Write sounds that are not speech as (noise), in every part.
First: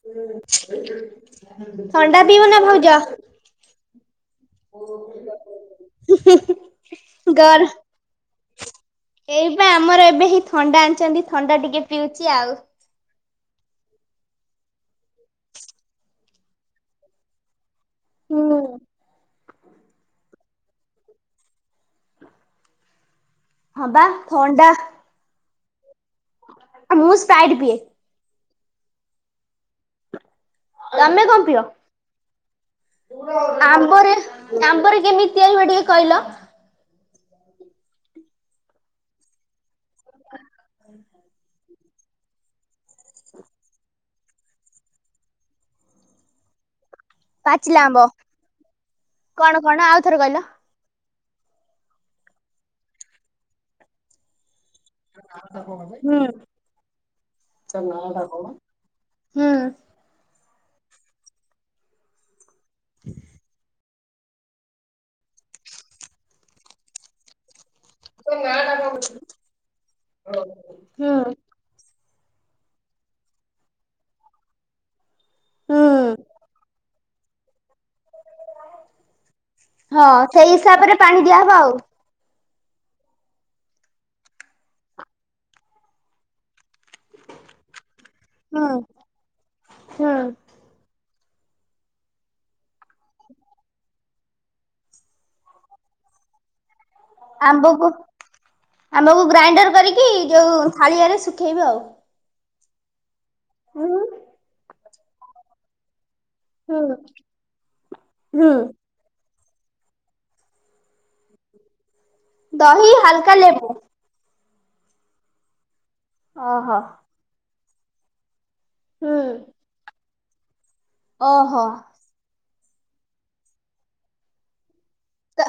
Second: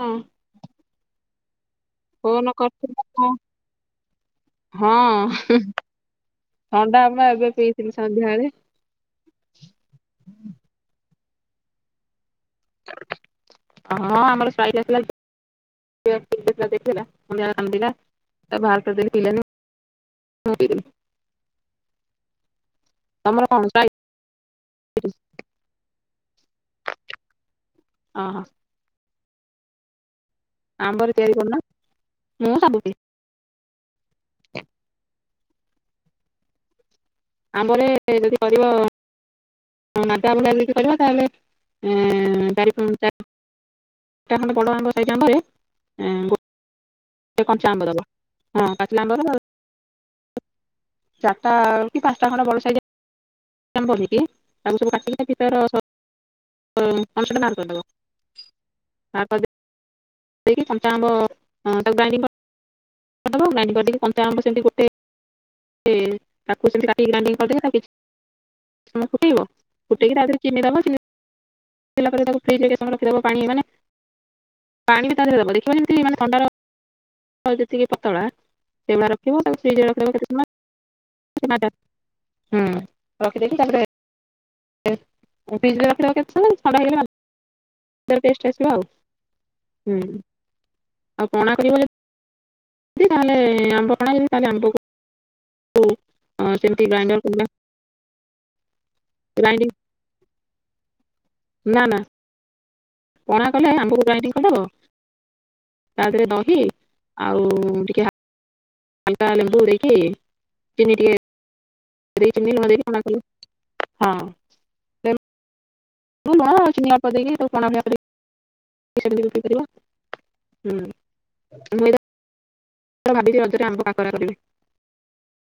ହଁ ଥଣ୍ଡା ପିଉ ଫୋନ ନା କରିଥିଲ ଭଉଜ କଣ ହଁ ଥଣ୍ଡା ବା ଏବେ ଘର ପିଇଥିଲି ସନ୍ଧ୍ୟାବେଳେ। ଏଇପ ଆମର ଏବେ ହିଁ ଥଣ୍ଡା ଆଣିଛନ୍ତି ଥଣ୍ଡା ଟିକେ ପିଉଛି ଆଉ ହଁ ଆମର ଶାଇ ଆସିଲ ହୁଁ। (unintelligible) ହଁ (unintelligible) ହଁ ବା ଥଣ୍ଡା ଆଉ ମୁଁ ସ୍ପାଇଡ ପିଏ। ଓହ। ଆମ୍ବର ତମେ ତିଆରି କଣ କରୁନ ପିଅ? ମୁଁ ଭାବୁଛି ଆମ୍ବରେ ଆମ୍ବରେ କେମିତି ତିଆରି ହୁଏ ଟିକେ କହିଲ। ଆମ୍ବରେ ଯଦି କରିବ ମାଟ (unintelligible) କର ତାହେଲେ ହ ତା (unintelligible) ବଡ ଆମେସାଇରେ କଞ୍ଚ ଆମ୍ବ ଦେବ ହଁ ପାଚିଲ ଆମ୍ବ କଣ କଣ ଆଉଥରେ କହିଲ? ଚାରିଟା କି ପାଞ୍ଚଟା ଖଣ୍ଡ ବଲ ସାଇଜ୍ ଆମ୍ବ ନେଇକି ଆଉ ସବୁ କାଟିକି ଭିତର ହୁଁ ହ ଅ ଦେବା ତା ହୁଁ ସେ କି କଞ୍ଚା ଆମ୍ୱ ତାକୁ (unintelligible) ଆ ଗୋଟେ କରି ତାକୁ ସେମିତି ଗୋଟେ ତାକୁ ସେମିତି ଗ୍ରାଇଣ୍ଡ କରି ଦେଇକି ତେ ଫୁଟେଇବ ଫୁଟେଇକି ତା ଦେହରେ ଚିନି ଦେବ ହୁଁ ପିଲ ପରେ ତାକୁ ଫ୍ରିଜ ଦେବ ପାଣି ମାନେ ପାଣି ବି ତା ଦେରେ ଦେବ ଦେଖ ହୁଁ ଯେମିତି ମାନେ ଥଣ୍ଡର ଟିକଏ ପତଳା ସେମା ରଖିବ ତା ହଁ ସେଇ ହିସାବରେ ପାଣି ଦିଆହେବ ଆଉ। ହୁଁ। ରଖିଦେଇବକି ତାପରେ ପିଜି ରଖି କେତେକ ସମୟ ଥଣ୍ଡା ହେଇ ଗଲେ ଟେଷ୍ଟ ହୁଁ। ଆସିବା ଆଉ ହୁଁ ଆଉ ପଣା କରିବ ତାଲେ ଆମ୍ବ ପଣା ତାଲେ ଆବକୁ ହଁ। ସେମତି ଗ୍ରାଇଣ୍ଡର କିମ୍ବା ଆମ୍ବକୁ ଆମ୍ବକୁ ଗ୍ରାଇଣ୍ଡର ଗ୍ରାଇଣ୍ଡିଙ୍ଗ କରିକି ଯୋଉ ଥାଳିଆରେ ଶୁଖେଇବ ନା ଆଉ। ନା ପଣା କଲେ ହୁଁ। ଆମ୍ବକୁ ଗ୍ରାଇଣ୍ଡିଂ କରିଦବ ତାଥୀରେ ଦ ହୁଁ ହୁଁ। ଅଆ ଲେମ୍ବୁ ଦେଇକି ଚିନି ଟିକେ ଚିନି ଲୁଣ ଦେଇକି ଦହି ପଣା କଳୁ। ହାଲକା ଲେମ୍ବୁ ହଁ। ଲେମ୍ବୁ ଲୁଣ ଓହୋ ଚିନି ଅଳ୍ପ ଦେଇକି ତାକୁ ପଣା ହୁଁ ଭଳିକରି ପିପାରିବ। ହୁଁ ଓହୋ। ଭାବିଚି ରଜରେ ଆମ୍ବ କାକରା କରିବି। ତ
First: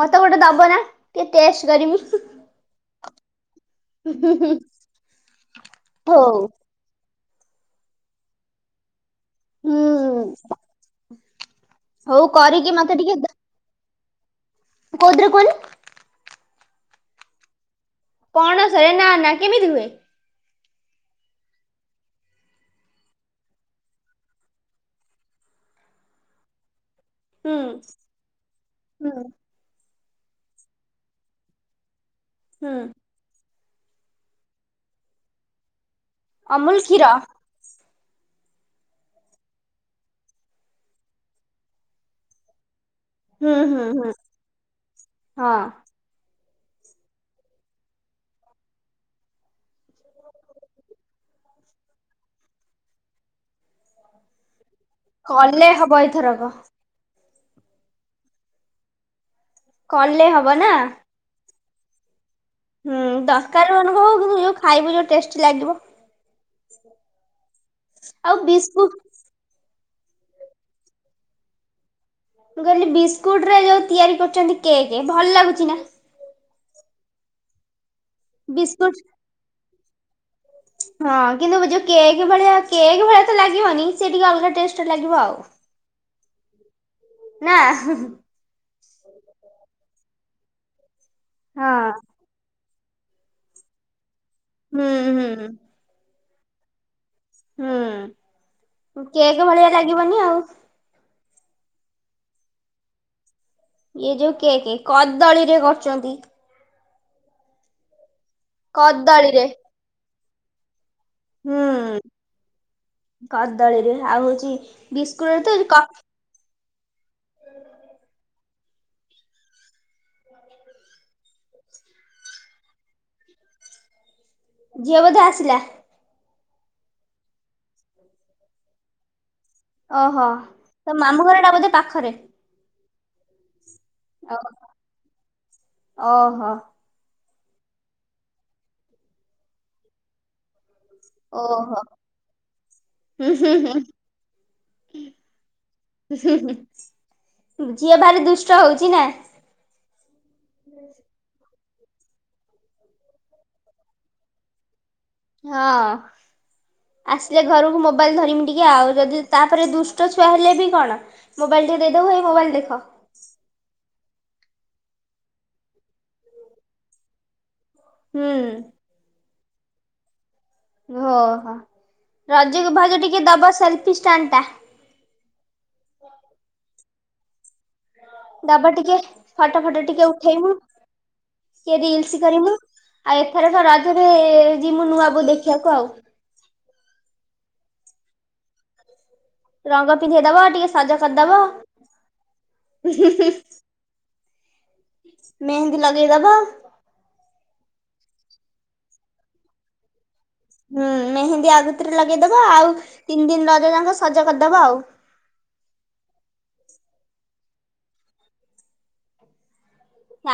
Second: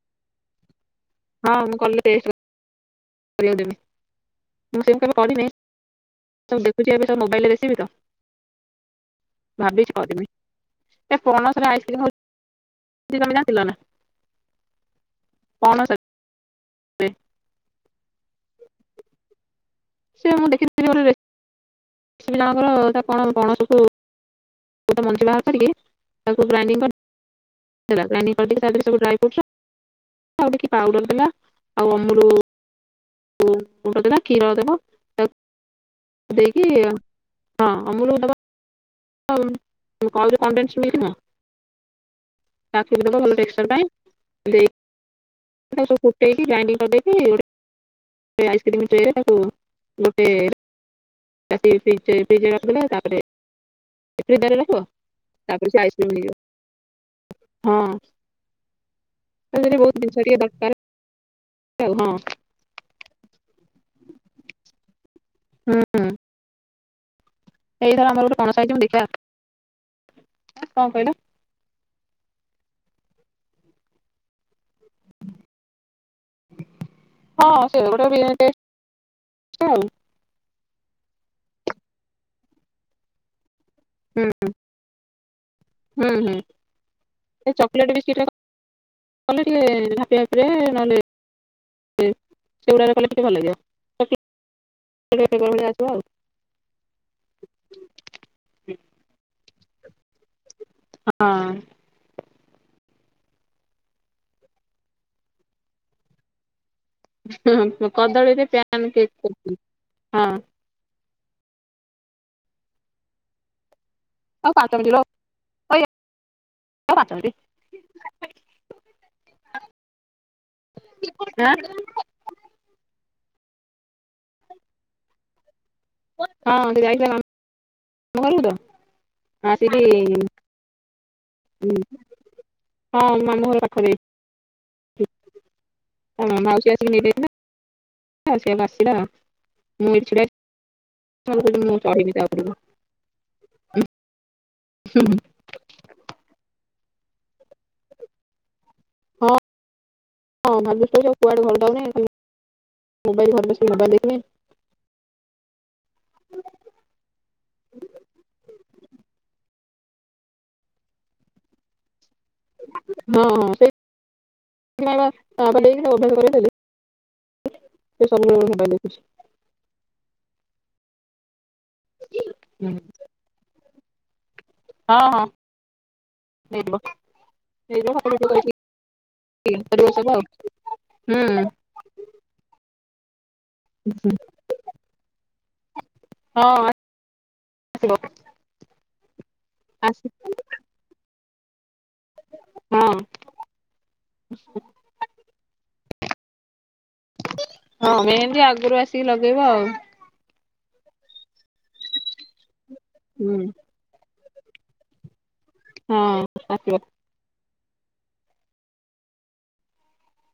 ମତେ ଗୋଟେ ଦବ ନା ଟିକେ ହଁ ଟେଷ୍ଟ ମୁଁ କଲେ କରିମି। ଟେଷ୍ଟ କରିବାକୁ ଦେବି, ମୁଁ ସେମିତି କେବେ କରିନି ହଉ ଦେଖୁଚି ଏବେ ସବୁ ମୋବାଇଲରେ ରେସିପି ତ୍, ଭାବିଛି ହୁଁ କରିବି। ଏ ପନସ ରେ ଆଇସ୍କ୍ରମ ହଉ କରିକି ମତେ ହଉଛି ତମେ ଟିକେ ଜାଣି ଥିଲ ନା? କୋଉଥିରେ କୁହନି। ପଣସରେ। ପଣସରେ ନା ନା, କେମିତି ହୁଏ? ସେ ମୁଁ ଦେଖି ଥିଲି ଗୋଟେ ରେସିପି ଜଣଙ୍କର ତାକୁ କଣ ପଣସ କୁ ଗୋଟେ ମଞ୍ଜି ବାହାର କରିକି, ତାକୁ ଗ୍ରାଇଂଡିଂ କରି ହୁଁ ଦେଲା, ଗ୍ରାଇଂଡିଂ କରିିଦେଇକି ତା ଦେହରେ ସବୁ ହୁଁ ଡ୍ରାଇ ଫ୍ରୁଟ୍ସ୍ ଆଉ ଟିକେ ପାଉଡର ଦେଲା, ଆଉ ଅମୁଲୁ ହୁଁ। ଗୁଣ୍ଡ ଦବା, କ୍ଷୀର ଦେବ ଦେଇକି ଅମୁଲ କ୍ଷୀର ହଁ ଅମୁଲ ଦେବ ଅ କଣ୍ଡେନସ୍ ମିଲ୍କ ନୁହଁ ତାକୁ ବି ଦେବ ଭଲ ହୁଁ ଟେକ୍ସଚର ହୁଁ ପାଇଁ, ହୁଁ ଦେଇ ହଁ। ସବୁ କୁଟେଇକି ଗ୍ରାଇଣ୍ଡିଂ କରିଦେଇକି ସେ ଆଇସ୍କ୍ରିମ୍ ଟ୍ରେଏରେ ତାକୁ ଗୋଟେ ଚା୍ର (unintelligible) ତାପରେ ଦରେ ରଖିବ। କଲେ ତାପରେ ସେ ହବ ଆଇସ୍କ୍ରିମ ହେଇଯିବ, ଏଇଥରକ ହଁ। ସେଥିରେ କଲେ ହବ ନା? ହଉ ହଁ। ହୁଁ ଦରକାର ମାନକୁ କିନ୍ତୁ ଯୋଉ ଖାଇବୁ ଯୋଉ ଟେଷ୍ଟି ଲାଗିବ। ହଁ। ଏଇଥର ଆମର ଗୋଟେ ଆଉ ପଣସ ଆଇଚି ବିସ୍କୁଟ ଦେଖିବା, କଣ କହିଲ? ମୁଁ କହିଲି ବିସ୍କୁଟରେ ଯୋଉ ତିଆରି କରୁଛନ୍ତି କେକ୍ ଭଲ ଲାଗୁଛି ନା? ହଁ ସେ ଗୋଟେ ବି ସ୍କୁଟ ଟେଷ୍ଟ ଆଉ ହଁ କିନ୍ତୁ ଯୋଉ କେକ୍ ଭଳିଆ କେକ୍ ଭଳିଆ ତ ଲାଗିବନି ସେ ହୁଁ ଟିକେ ଅଲଗା ଟେଷ୍ଟ ଲାଗିବ ଆଉ। ହୁଁ ହୁଁ। ନା ଚକୋଲେଟ ବିସ୍କୁଟ ଟିକେ କଲେ (unintelligible) ନହେଲେ ହଁ ସେ ସେଗୁଡ଼ାରେ କଲେ ଟିକେ ଭଲ ଲାଗିବ ହୁଁ ହୁଁ (unintelligible) ଆସିବ ଆଉ। ହୁଁ କେକ୍ ଭଳିଆ ଲାଗିବନି ଆଉ। ହଁ। ଇଏ ଯୋଉ କେକେ କଦଳୀରେ କରୁଛନ୍ତି। କଦଳୀରେ ପ୍ୟାନ କେକ୍ କଦଳୀରେ। କରିଥିଲି, ହଁ। ହୁଁ କଦଳୀରେ, ଆଉ ହଉଛି ପାଞ୍ଚ ମିନିଟ୍ ଲୋ ବିସ୍କୁଟ ରେ ତ କ ଅଇ ପାଞ୍ଚ ମିନିଟ୍। ହାଁ? ଝିଅ ବୋଧେ ଆସିଲା। ହଁ ସେ ଯାଇଥିଲା ମାମୁଁ ଘରକୁ ତ। ଆସିକି ଓହୋ, ତ ମାମୁଁ ଘର ଟା ବୋଧେ ପାଖରେ? ହଁ ମାମୁଁ ଘର ପାଖରେ, ଓ ତା ଓହୋ ମାଉସୀ ଆସିକି ନେଇ ଯାଇଥିଲା। ସିଏ ଏବେ ଆସିଲା, ମୁଁ ଏଇଠୀ ଛିଡ଼ା ହେଇଚି। ମୁଁ ଓହୋ ଚଢ଼େଇିବି ତା ଉପରକୁ ହୁଁ ହୁଁ ହୁଁ ହୁଁ। ଝିଅ ଭାରି ଦୁଷ୍ଟ ହେଉଛି ନା। ହଁ ହଁ ଭାବୁଥିଲି କୁଆଡ଼େ ଭଲ ପାଉନି ଖାଲି ମୋବାଇଲ ଘରେ ବସି ମୋବାଇଲ୍ ଦେଖିଲେ। ହଁ ଆସିଲେ ଘରକୁ ମୋବାଇଲ ଧରିମି ଟିକେ ଆଉ ଯଦି ତା ତାପରେ ଦୁଷ୍ଟ ଛୁଆ ହେଲେବି କଣ ମୋବାଇଲ୍ ଟିକେ ଦେଇଦବୁ ହେଇ ମୋବାଇଲ୍ ଦେଖ। ହଁ ହଁ ସେଇଥିପାଇଁବା (unintelligible) ସେ ହୁଁ ସବୁବେଳେ ମୋବାଇଲ୍ ଦେଖୁଚି। ଓହୋ ରଜକୁ ଭାଉଜ ଟିକେ ଦବ ସେଲ୍ଫି ଷ୍ଟାଣ୍ଡେଟା? ହଁ ହଁ ନେଇଯିବ। ଦବ ନେଇଯିବ ଟିକେ ଫଟୋ ଫଟୋ ଟିକେ (unintelligible) ଉଠେଇମୁ ହୁଁ। ଟିକେ ରିଲ୍ସ୍ କରିମୁ ଆଉ ଏଥରକ ରଜରେ ହୁଁ ଯିମୁ ନୂଆ ବୋଉ ଦେଖିବାକୁ ଆଉ। ହଁ ଅଁ। ଆସିବ। ରଙ୍ଗ ଆସି ପିନ୍ଧେଇଦବ ଟିକେ ସଜ କରିଦବ। ହଁ। ମେହେନ୍ଦୀ ଲଗେଇ ଦବ। ହଁ ମେହେନ୍ଦୀ ଆଗରୁ ଆସିକି ଲଗେଇବ ଆଉ। ହୁଁ ମେହେନ୍ଦୀ ଆଗୁତୁରା ଲଗେଇଦବ ଆଉ ତିନି ହୁଁ ଦିନ ରଜ ଯାକ ସଜ କରିଦବ ଆଉ। ହଁ ଆସିବ।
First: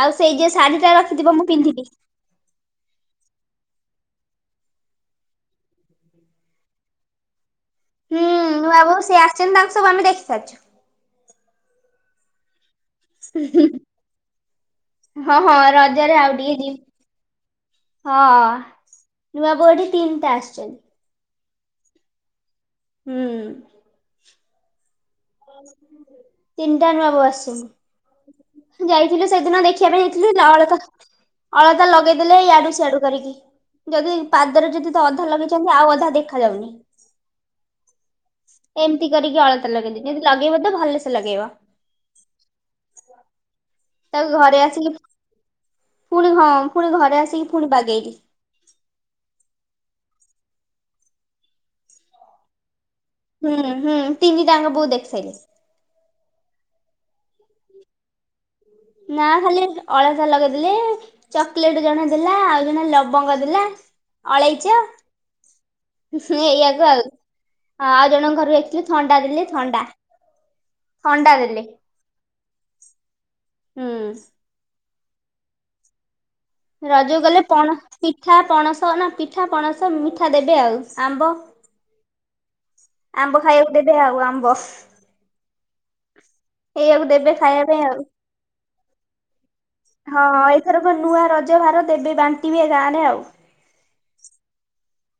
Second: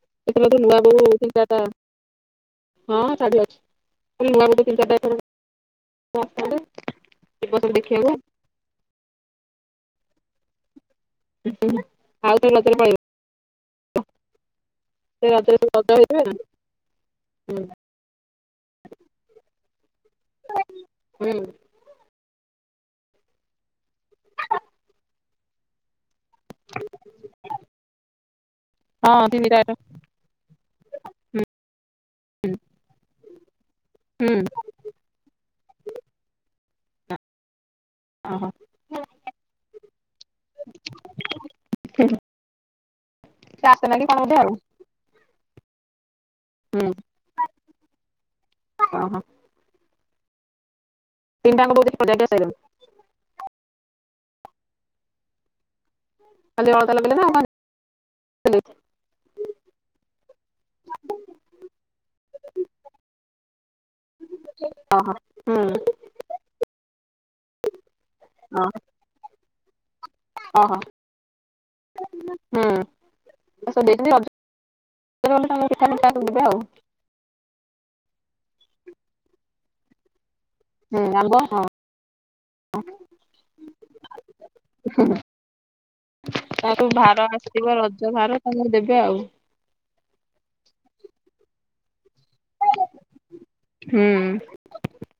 ଆଉ ସେଇ ଏଥର ଯେ ରଜରେ ଶାଢୀ ନୂଆ ଟା ବୋଉ ରଖିଥିବ ମୁଁ ଚିନ୍ତାଟା ପିନ୍ଧିବି ହଁ ଶାଢ଼ୀ ଅଛି ଖାଲି ନୂଆବୋଉ ଚିନ୍ତାଟା ଏଥର (unintelligible) ଯିବ ସବୁ ଦେଖିବାକୁ। ହୁଁ ନୂଆ ବୋଉ ସିଏ ଆସିଛନ୍ତି ତାଙ୍କୁ ସବୁ ଆମେ ଦେଖି ସାରିଛୁ। ହଁ ହୁଁ ଆଉ ଥରେ ଲଗେଇଲେ ପଳେଇବ। ହୁ ହୁ ସେ ହଁ ହଁ ସବୁ ସଜ ରଜରେ ହେଇଥିବେ ଆଉ ନା ଟିକେ ଯି ହୁଁ ହଁ ନୂଆ ବୋଉ ଏଠି ତିନିଟା ଆସିଛନ୍ତି। ହୁଁ। ହୁଁ। ତିନିଟା ନୂଆ ଆସିଚନ୍ତି। ହଁ ଯାଇଥିଲୁ ତିନିଟା ସେଦିନ ଯାକ ଦେଖିବା ପାଇଁ ଯାଇଥିଲୁ ନ ହେଲେତ ଅଳତା ଲଗେଇଦେଲେ ହୁଁ ଇଆଡ଼ୁ ସିଆଡ଼ୁ କରିକି ଯଦି ହୁଁ ପାଦରେ ଯଦି ଅଧା ଲଗେ ଚନ୍ତି ଆଉ ଅଧା ଦେଖାଯାଉନି। ଓହୋ ଏମିତି କରିକି ଅଳତା ଲଗେଇଦେଇଚି ଯେଦି ଲଗେଇବତ ଭଲସେ ଲଗେଇବ। ହୁ ହୁ ତାକୁ ଘରେ (unintelligible) ଆସିକି ପୁଣି ହଁ ହୁଁ ପୁଣି ଘରେ ଆସିକି ପୁଣି ବାଗେଇଲି। ଓହୋ। ତିନିଟାଙ୍କ ବୋଉ (unintelligible) ହୁଁ ହୁଁ ତିନିଟାଙ୍କ ବୋଉ ଦେଖିସାଇଲି। ଖାଲି ଅଳତା ଲଗେଇଲେନା ଆଉ କଣ ନା ଖାଲି ଅଳତା ଲଗେଇଦଲେ ଚକୋଲେଟ୍ ଜଣେ ଦେଲା ଆଉ ଜଣ ଲବଙ୍ଗ ଦେଲା। ଅଳେଇଚ ଓହୋ ହୁଁ ହୁ ଏଇଆକୁ ଆଉ ଆଉ ଜଣ ଘରକୁ ଯାଇଥିଲୁ ଥଣ୍ଡା ଦେଲେ ଥଣ୍ଡା। ଓହୋ ଥଣ୍ଡା ଦେଲେ ହୁଁ ହୁଁ। ରଜରେ ଗଲେ ତାଙ୍କର ପିଠା ମିଠା ସବୁ ଦେବେ ଆଉ। ରଜକୁ ଗଲେ ପଣ ପିଠା ପଣସ ନା ପିଠା ପଣସ ମିଠା ଦେବେ ଆଉ। ହୁଁ ଆମ୍ବ ହଁ। ଆମ୍ବ ଖାଇବାକୁ ଦେବେ ଆଉ ଆମ୍ବ। ହୁ ହୁ ତାରଯୋଉ ଏଇଆକୁ ଭାର ଦେବେ ଖାଇବା ଆସିଥିବ ପାଇଁ ଆଉ। ରଜ ଭାର ତମକୁ ଦେବେ ଆଉ। ହଁ ଏଥରକ ନୂଆ ରଜ ଭାର ଦେବେ ବାଣ୍ଟିବେ ଗାଁରେ ଆଉ। ହୁଁ।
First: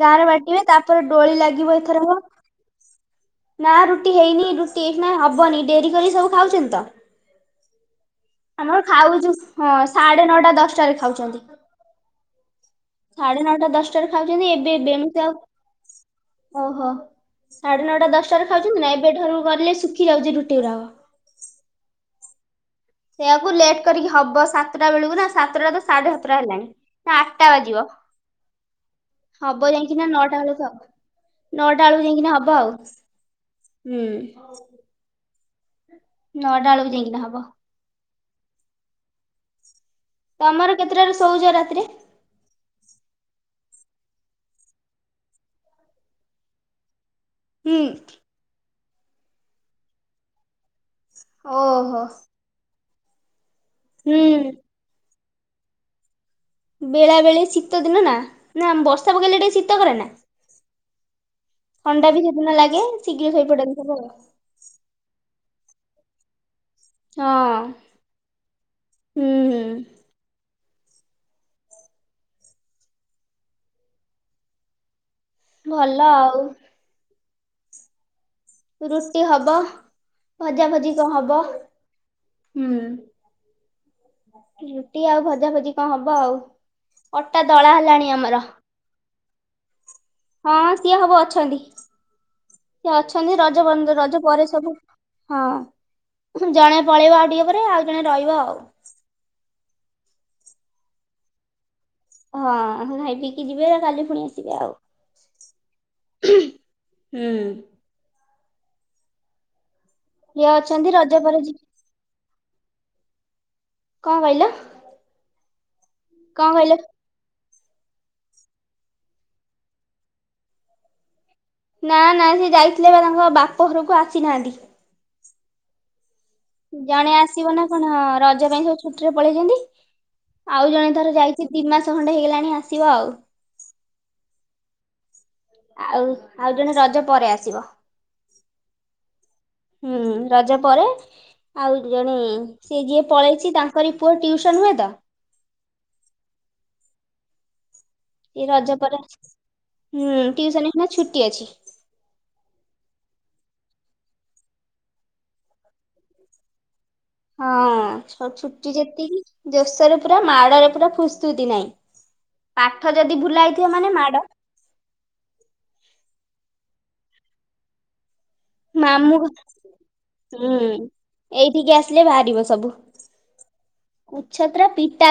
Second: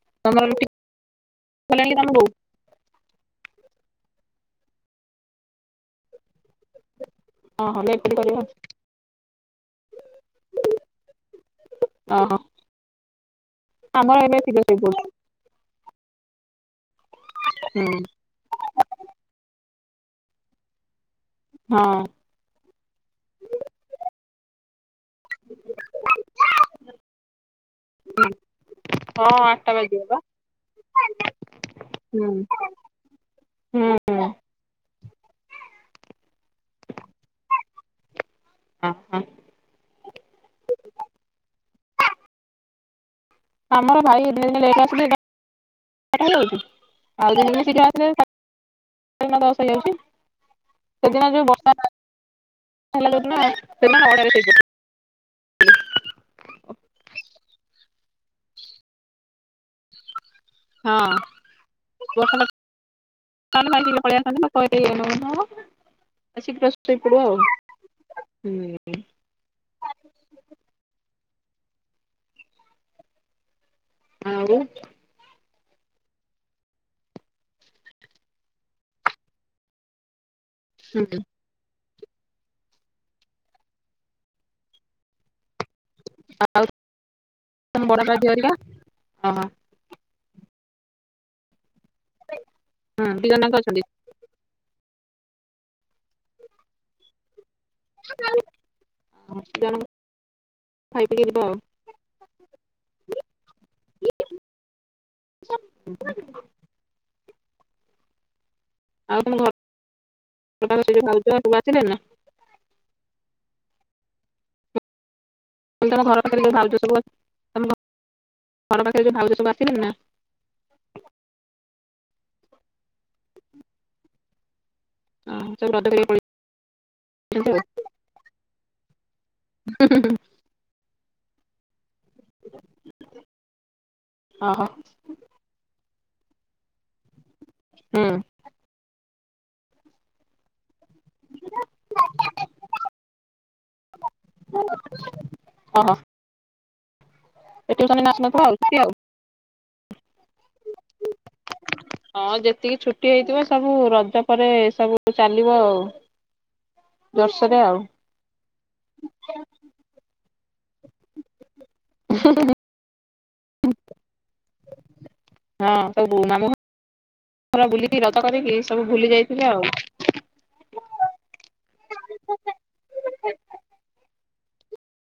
ଗାଁରେ ତମର ବାଣ୍ତିବେ ରୁଟି ତାପରେ ଡୋଳି ଲାଗିବ କଲାଣି ତମ ଏଥରକ। ବୋଉ ନା ରୁଟି ହେଇନି ରୁଟି ଏଇଖିନା ହବନି ଡେରି କରିକି ସବୁ ଖାଉଛନ୍ତିତ। ହଁ ହଁ ଲେଟ୍ରେ କରିବି। ଆମର ଖାଉଚୁ ହଁ ସାଢେ ନଅଟା ଦଶଟାରେ ଖାଉଛନ୍ତି। ତ। ସାଢେ ନଅଟା ଦଶଟାରେ ଖାଉ ଶୀଘ୍ର ଶୋଇପଡୁଛି ଓହୋ ସାଢେ ହୁଁ ନଅଟା ଦଶ ଟାରେ ଖାଉଚନ୍ତି ନା ଏବେ ଠାରୁ କଲେ ଶୁଖି ଯାଉଚି ରୁଟି ଗୁାଡାକ। ହଁ। ସେଇୟାକୁ ଲେଟ୍ କରିକି ହବ ସାତଟା ବେଳକୁ ନା ସାତଟା ତ ସାଢେ ସାତଟା ହେଲାଣି ଏଇନା ଆଠଟା ବାଜିବ। ହଁ। ହବ ଆଠଟା ବାଜିବ ଯାଇକିନା ବା ନଅଟା ବେଳକୁ ଆଉ ନଅଟା ବେଳକୁ ହୁଁ ଯାଇକିନା ହବ ଆଉ। ହୁଁ। ନଅଟା ବେଳକୁ ଯାଇକିନା ହବ। ହ। ତମର କେତେଟାରୁ ଶୋଉଛ ରାତିରେ? ଆମର ଭାଇ ଏବେ ଜିଦି ଲେଟେରେ ଆସିଲେ ଆଉ ଦିନେ ଦିନେ ହୁଁ। ଶୀଘ୍ର ଆସିବେ। ସବୁଦିନ ଦଶ ହେଇଯାଉଛି ସେଦିନ ଯୋଉ ବର୍ଷା ଓହୋ ହେଲା ଯେଉ ଦିନ ସେଇ ଦିନ ଆମେ ହୁଁ ନଟାରେ ଶୋଇଚୁ। ବେଳା ବେଳି ଶୀତ ଦିନ ନା ନା ବର୍ଷା ପକେଇଲେ ଟିକେ ଶୀତ କରେ ନା? ହଁ ଥଣ୍ଡା ବି ବର୍ଷା ସେଦିନ ଲାଗେ ଶୀଘ୍ର ଶୋଇପଡନ୍ତି ସବୁ ଆଉ। ହଁ ଏଇଆ ନୁହେଁ କଣ ଶୀଘ୍ର ସବୁ ସୋଇ ପଡୁ ଆଉ ହୁଁ। ହୁଁ ହୁଁ। ଆଉ ଭଲ ଆଉ। ରୁଟି ହବ ଭଜା ଭଜି କଣ ହୁଁ ହବ ହୁଁ। ରୁଟି ଆଉ ଭଜା ଭୁଜି। ହଁ ହବ ଆଉ ଅଟା ଦଳା ତମ ହେଲାଣି ବଡବାପା ଝିଅ ଆମର। ହେରିକା ଓହୋ ହଁ ସିଏ ସବୁ ଅଛନ୍ତି ସିଏ ହଁ ଦି ଅଛନ୍ତି ଜଣ ଯାକ ରଜ ଅଛନ୍ତି ପନ୍ତ ରଜ ପରେ ସବୁ ହଁ ଜଣେ ପଳେଇବ ଆଉ ଟିକେ ପରେ ଆଉ ଜଣେ ରହିବ ଆଉ। ଜଣ କୁ ଖାଇ ପିକି ଯିବ ଆଉ। ହଁ ଖାଇ ପିଇକି ଯିବେ କାଲି ପୁଣି ଆସିବେ ଆଉ। ହୁଁ। ଆଉ ତୁମ ଇଏ ଘର ଅଛନ୍ତି ସେଇ ଯୋଉ ରଜ କହୁଚ ପରେ ସବୁ ଯିବେ ଆସିଲେ ନା? କଣ କହିଲ? ତମ ଘର ପାଖରେ କଣ ଯୋଉ କହିଲ ଭାଉଛ ସବୁ ତମ ଘର ପାଖରେ ଯୋଉ ଭାଉଜ ସବୁ ଆସିଲେଳି ନା? ନା ନା ସେ ଯାଇଥିଲେ ପା ତାଙ୍କ ବାପ ଘରକୁ ଆସିନାହାନ୍ତି। ହଁ ସେ ବ୍ରତ କରିଇବା କୁ ଯାଇ ଜଣେ ଆସିବ ନା କଣ ରଜ ପାଇଁ ସବୁ ଛୁଟିରେ ପଳେଇଚନ୍ତି। ଆଉ ଜଣେ ତାରେ ଯାଇଚି ଦି ମାସ ଖଣ୍ଡେ ହେଇଗଲାଣି ଆସିବ ଆଉ। ଅହ। ଆଉ ଆଉ ଜଣେ ରଜ ପରେ ଆସିବ। ହୁଁ। ହୁଁ ରଜ ପରେ ଆଉ ଜଣେ ସିଏ ଯିଏ ପଳେଇଚି ତାଙ୍କରି ପୁଅ ଟିଉସନ୍ ହୁଏ ତ। ଅହ। ଏ ଟିଉସନ୍ ରେ ନା ଏ ରଜ ପରେ ହୁଁ ଟିଉସନ୍ ଏଇଖିନା ଛୁଟି ଅଛି। ହଁ ଯେତିକି ଛୁଟି ହେଇଥିବ ସବୁ ରଜ ପରେ ସବୁ ଚାଲିବ ଆଉ। ହଁ ଜୋରସୋରେ ଆଉ ଛୁଟି ଯେତିକି ଜୋସରେ ପୁରା ମାଡରେ ପୁରା ଫୁସୁତି ନାହିଁ। ପାଠ ଯଦି ଭୁଲା ହେଇଥିବ ମାନେ ମାଡ ହଁ ସବୁ ମାମୁଁ ଘର ବୁଲିକି ରଜ କରିକି ସବୁ ଭୁଲି ମାମୁଁ ଯାଇଥିବେ ଆଉ ଘର ହୁଁ ଏଇଠିକି ଆସିଲେ ବାହାରିବ ସବୁ। କୁଛତ୍ର ପିଟା